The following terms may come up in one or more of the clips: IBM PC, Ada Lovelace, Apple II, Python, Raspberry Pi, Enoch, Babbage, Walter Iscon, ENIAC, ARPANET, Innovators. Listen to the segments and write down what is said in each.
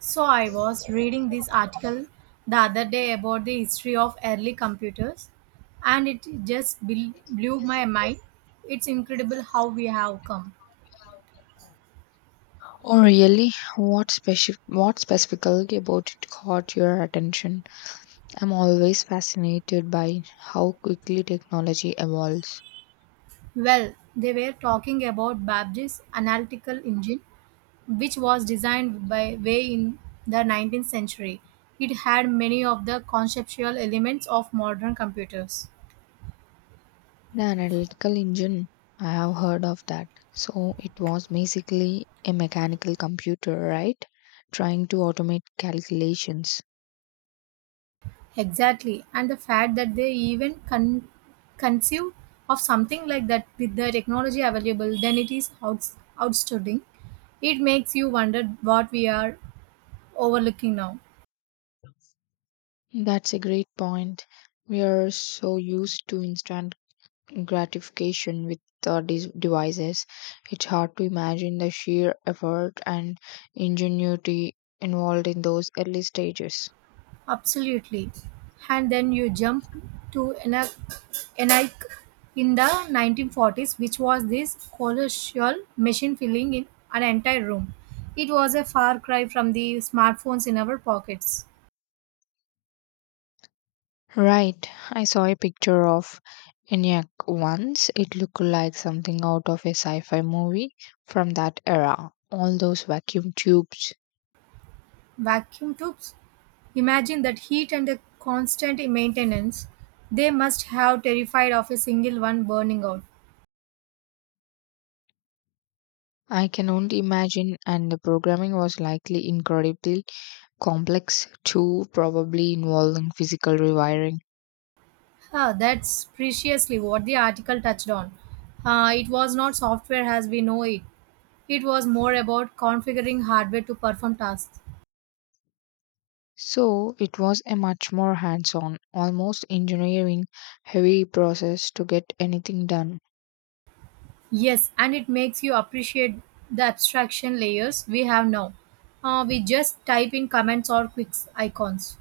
So I was reading this article the other day about the history of early computers, and it just blew my mind. It's incredible how we have come. Oh, really? What specifically about it caught your attention? I'm always fascinated by how quickly technology evolves. Well, they were talking about Babbage's analytical engine, which was designed by way in the 19th century. It had many of the conceptual elements of modern computers. The analytical engine, I have heard of that. So it was basically a mechanical computer, right? Trying to automate calculations. Exactly. And the fact that they even conceive of something like that with the technology available, then it is outstanding. It makes you wonder what we are overlooking now. That's a great point. We are so used to instant gratification with the devices. It's hard to imagine the sheer effort and ingenuity involved in those early stages. Absolutely. And then you jump to Enoch in the 1940s, which was this colossal machine filling in an entire room. It was a far cry from the smartphones in our pockets. Right, I saw a picture of ENIAC once. It looked like something out of a sci fi movie from that era. All those vacuum tubes. Vacuum tubes? Imagine that heat and the constant maintenance. They must have terrified of a single one burning out. I can only imagine, and the programming was likely incredibly complex too, probably involving physical rewiring. Ah, that's preciously what the article touched on. Ah, it was not software as we know it. It was more about configuring hardware to perform tasks. So it was a much more hands on, almost engineering heavy process to get anything done. Yes, and it makes you appreciate the abstraction layers we have now. We just type in commands or quick icons.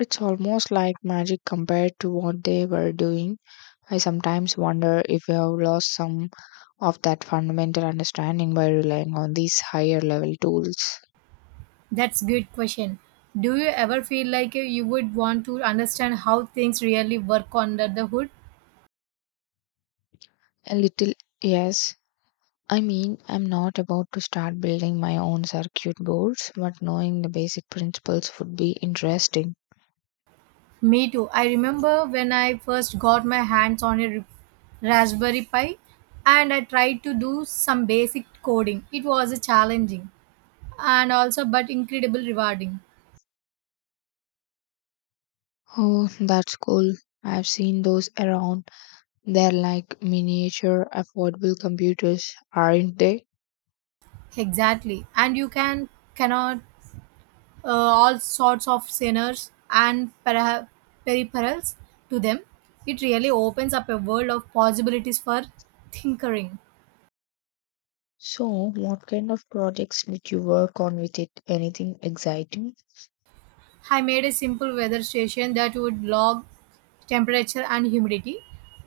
It's almost like magic compared to what they were doing. I sometimes wonder if we have lost some of that fundamental understanding by relying on these higher level tools. That's good question. Do you ever feel like you would want to understand how things really work under the hood? A little, yes. I mean, I'm not about to start building my own circuit boards, but knowing the basic principles would be interesting. Me too. I remember when I first got my hands on a Raspberry Pi and I tried to do some basic coding. It was challenging and also but incredibly rewarding. Oh, that's cool. I've seen those around. They're like miniature affordable computers, aren't they? Exactly. And you can cannot all sorts of sinners and peripherals to them. It really opens up a world of possibilities for tinkering. So, what kind of projects did you work on with it? Anything exciting? I made a simple weather station that would log temperature and humidity.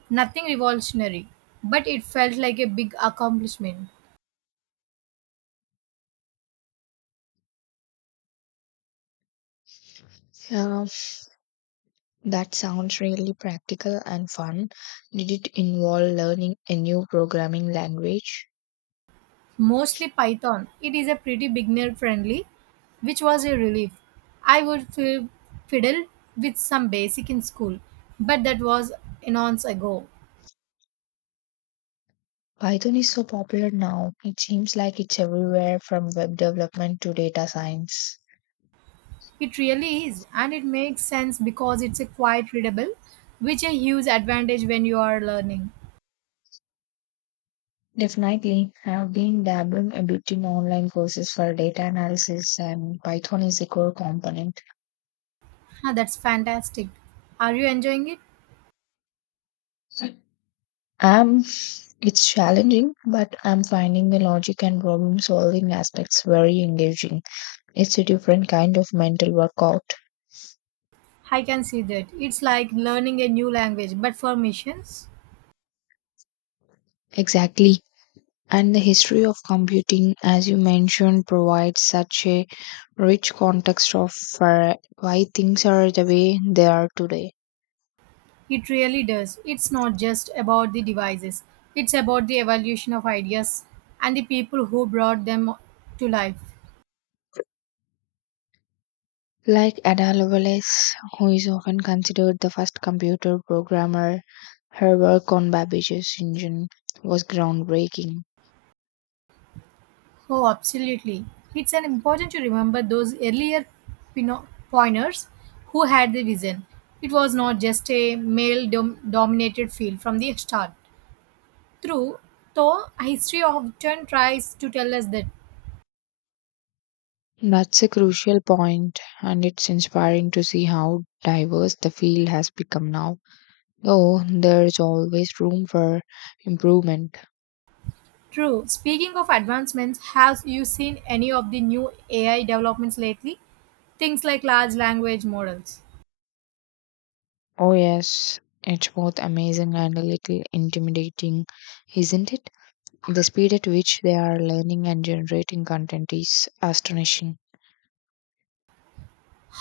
Nothing revolutionary, but it felt like a big accomplishment. Yeah, that sounds really practical and fun. Did it involve learning a new programming language? Mostly Python. It is a pretty beginner friendly, which was a relief. I would fiddle with some basic in school, but that was eons ago. Python is so popular now. It seems like it's everywhere from web development to data science. It really is, and it makes sense because it's a quite readable, which a huge advantage when you are learning. Definitely, I've been dabbling a bit in online courses for data analysis, and Python is a core component. Ah, that's fantastic. Are you enjoying it? I'm It's challenging, but I'm finding the logic and problem solving aspects very engaging. It's a different kind of mental workout. I can see that. It's like learning a new language, but for missions, Exactly. And the history of computing, as you mentioned, provides such a rich context of uh, why things are the way they are today. it really does. It's not just about the devices, it's about the evolution of ideas and the people who brought them to life. Like Ada Lovelace, who is often considered the first computer programmer, her work on Babbage's engine was groundbreaking. Oh, absolutely. It's an important to remember those earlier pointers who had the vision. It was not just a male dominated field from the start. True, though history often tries to tell us that. That's a crucial point, and it's inspiring to see how diverse the field has become now. Though there is always room for improvement. True. Speaking of advancements, have you seen any of the new AI developments lately? Things like large language models. Oh, yes, it's both amazing and a little intimidating, isn't it? The speed at which they are learning and generating content is astonishing.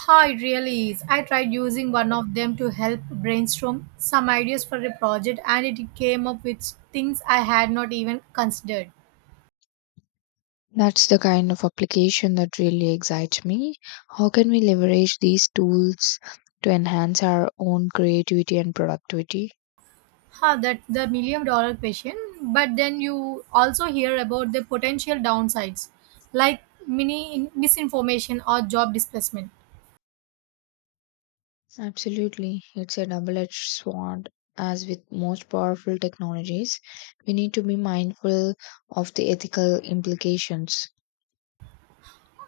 How it really is. I tried using one of them to help brainstorm some ideas for a project, and it came up with things I had not even considered. That's the kind of application that really excites me. How can we leverage these tools to enhance our own creativity and productivity? Huh, that's the million dollar question. But then you also hear about the potential downsides like mini misinformation or job displacement. Absolutely. It's a double edged sword. As with most powerful technologies, we need to be mindful of the ethical implications.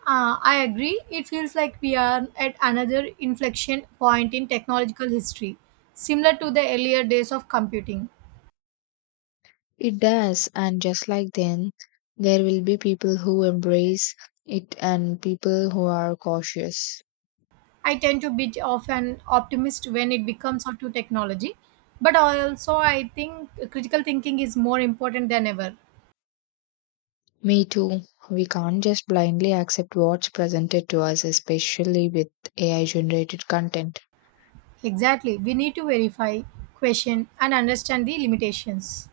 I agree, it feels like we are at another inflection point in technological history, similar to the earlier days of computing. It does, and just like then, there will be people who embrace it and people who are cautious. I tend to be of an optimist when it becomes out to technology, but also I think critical thinking is more important than ever. Me too. We can't just blindly accept what's presented to us, especially with AI generated content. Exactly, we need to verify, question, and understand the limitations.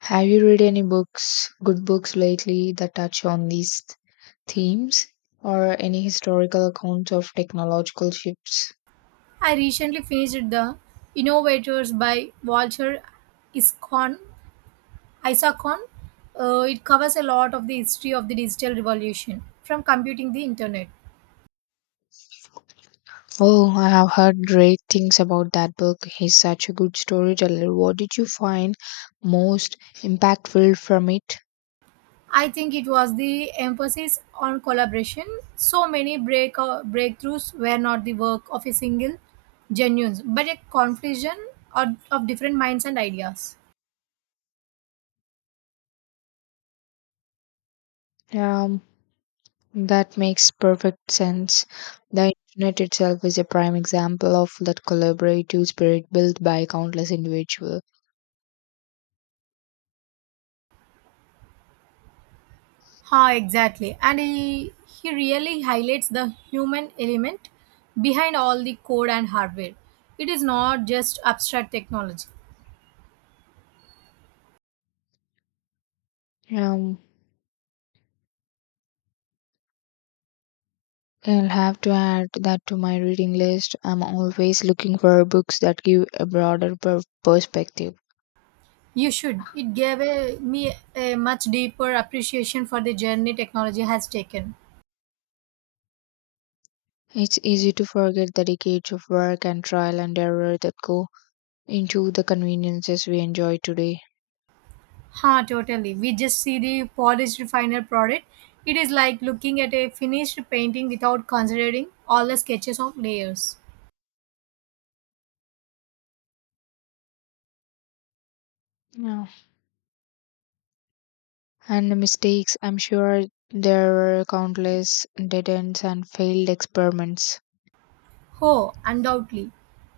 Have you read any books, good books lately that touch on these themes or any historical accounts of technological shifts? I recently finished the Innovators by Walter Iscon Isaacon. It covers a lot of the history of the digital revolution, from computing the internet. Oh, I have heard great things about that book. He's such a good storyteller. What did you find most impactful from it? I think it was the emphasis on collaboration. So many breakthroughs were not the work of a single genius, but a confusion of different minds and ideas. Um, that makes perfect sense. The internet itself is a prime example of that collaborative spirit built by countless individuals. Ha, exactly. And he really highlights the human element behind all the code and hardware. It is not just abstract technology. Um, I'll have to add that to my reading list. I'm always looking for books that give a broader perspective. You should. It gave me a much deeper appreciation for the journey technology has taken. It's easy to forget the decades of work and trial and error that go into the conveniences we enjoy today. Huh, totally. We just see the polished final product. It is like looking at a finished painting without considering all the sketches of layers. Yeah. And the mistakes, I'm sure there were countless dead ends and failed experiments. Oh, undoubtedly.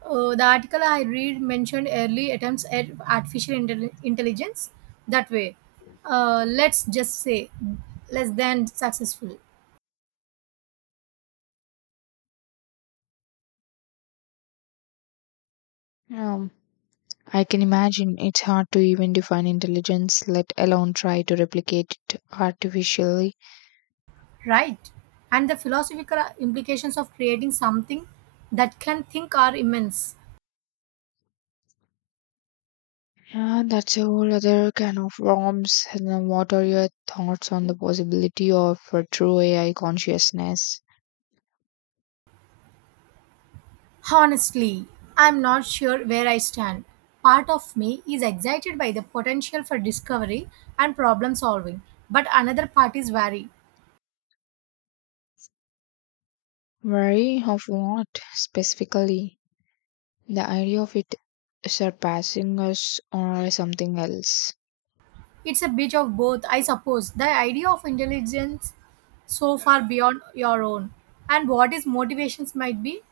The article I read mentioned early attempts at intelligence that way. Let's just say less than successful, Yeah. I can imagine it's hard to even define intelligence, let alone try to replicate it artificially. right? And the philosophical implications of creating something that can think are immense. Yeah, that's a whole other can of worms. And then what are your thoughts on the possibility of a true AI consciousness? Honestly, I'm not sure where I stand. Part of me is excited by the potential for discovery and problem solving, but another part is wary. Worry of what specifically? The idea of it surpassing us or something else. It's a bit of both, I suppose. The idea of intelligence so far beyond your own and what his motivations might be,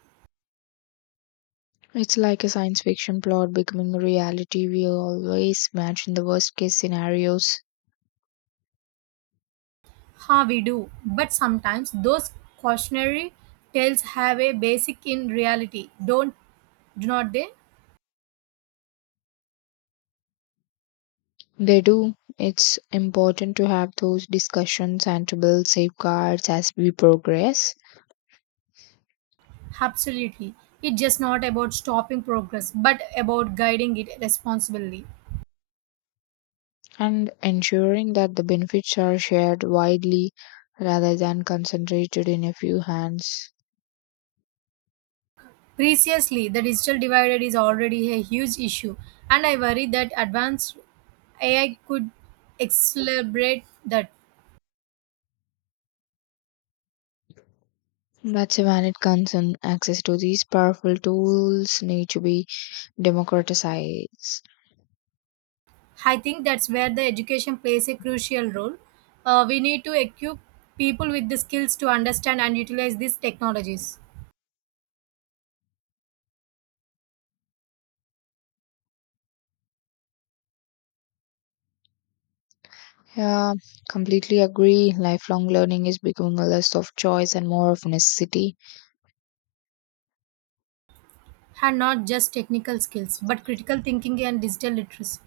It's like a science fiction plot becoming a reality. We always imagine the worst case scenarios. how we do. But sometimes those cautionary tales have a basic in reality, don't do not they? They do. It's important to have those discussions and to build safeguards as we progress. Absolutely. It's just not about stopping progress, but about guiding it responsibly. And ensuring that the benefits are shared widely rather than concentrated in a few hands. Preciously, the digital divide is already a huge issue, and I worry that advanced AI could accelerate that. That's a valid concern. Access to these powerful tools need to be democratized. I think that's where the education plays a crucial role. We need to equip people with the skills to understand and utilize these technologies, Yeah, completely agree. Lifelong learning is becoming a less of choice and more of necessity. and not just technical skills, but critical thinking and digital literacy.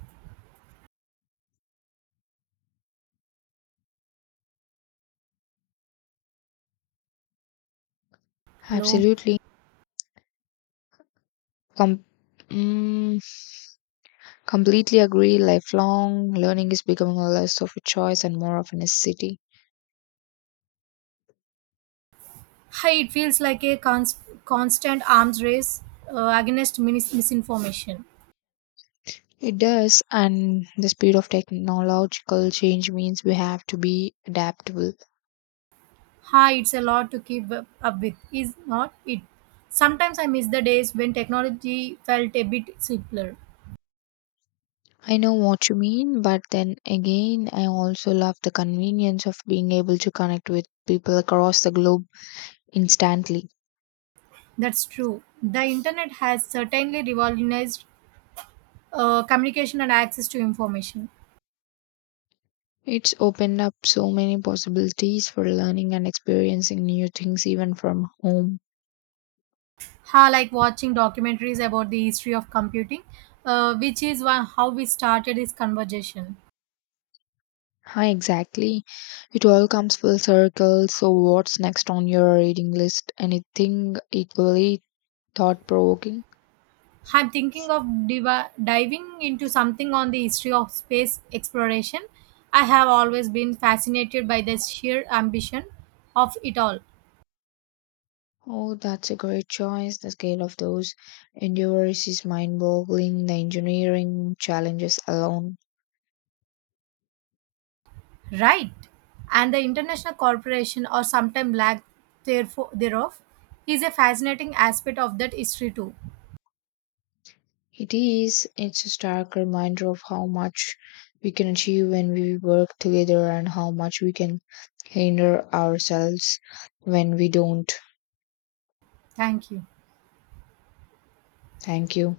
Hello. Absolutely. Com- mm, Completely agree. Lifelong learning is becoming a less of a choice and more of a necessity. Hi, it feels like a constant arms race against misinformation. It does, and the speed of technological change means we have to be adaptable. Hi, it's a lot to keep up with, is not it? Sometimes I miss the days when technology felt a bit simpler. I know what you mean, but then again, I also love the convenience of being able to connect with people across the globe instantly. That's true. The internet has certainly revolutionized communication and access to information. It's opened up so many possibilities for learning and experiencing new things even from home. Ha, like watching documentaries about the history of computing, which is one, how we started this conversation. Hi, exactly. It all comes full circle. So, what's next on your reading list? Anything equally thought provoking? I'm thinking of diving into something on the history of space exploration. I have always been fascinated by the sheer ambition of it all. Oh, that's a great choice. The scale of those endeavors is mind-boggling. The engineering challenges alone. Right. And the international corporation, or sometimes lack thereof, is a fascinating aspect of that history too. It is. It's a stark reminder of how much we can achieve when we work together and how much we can hinder ourselves when we don't. Thank you. Thank you.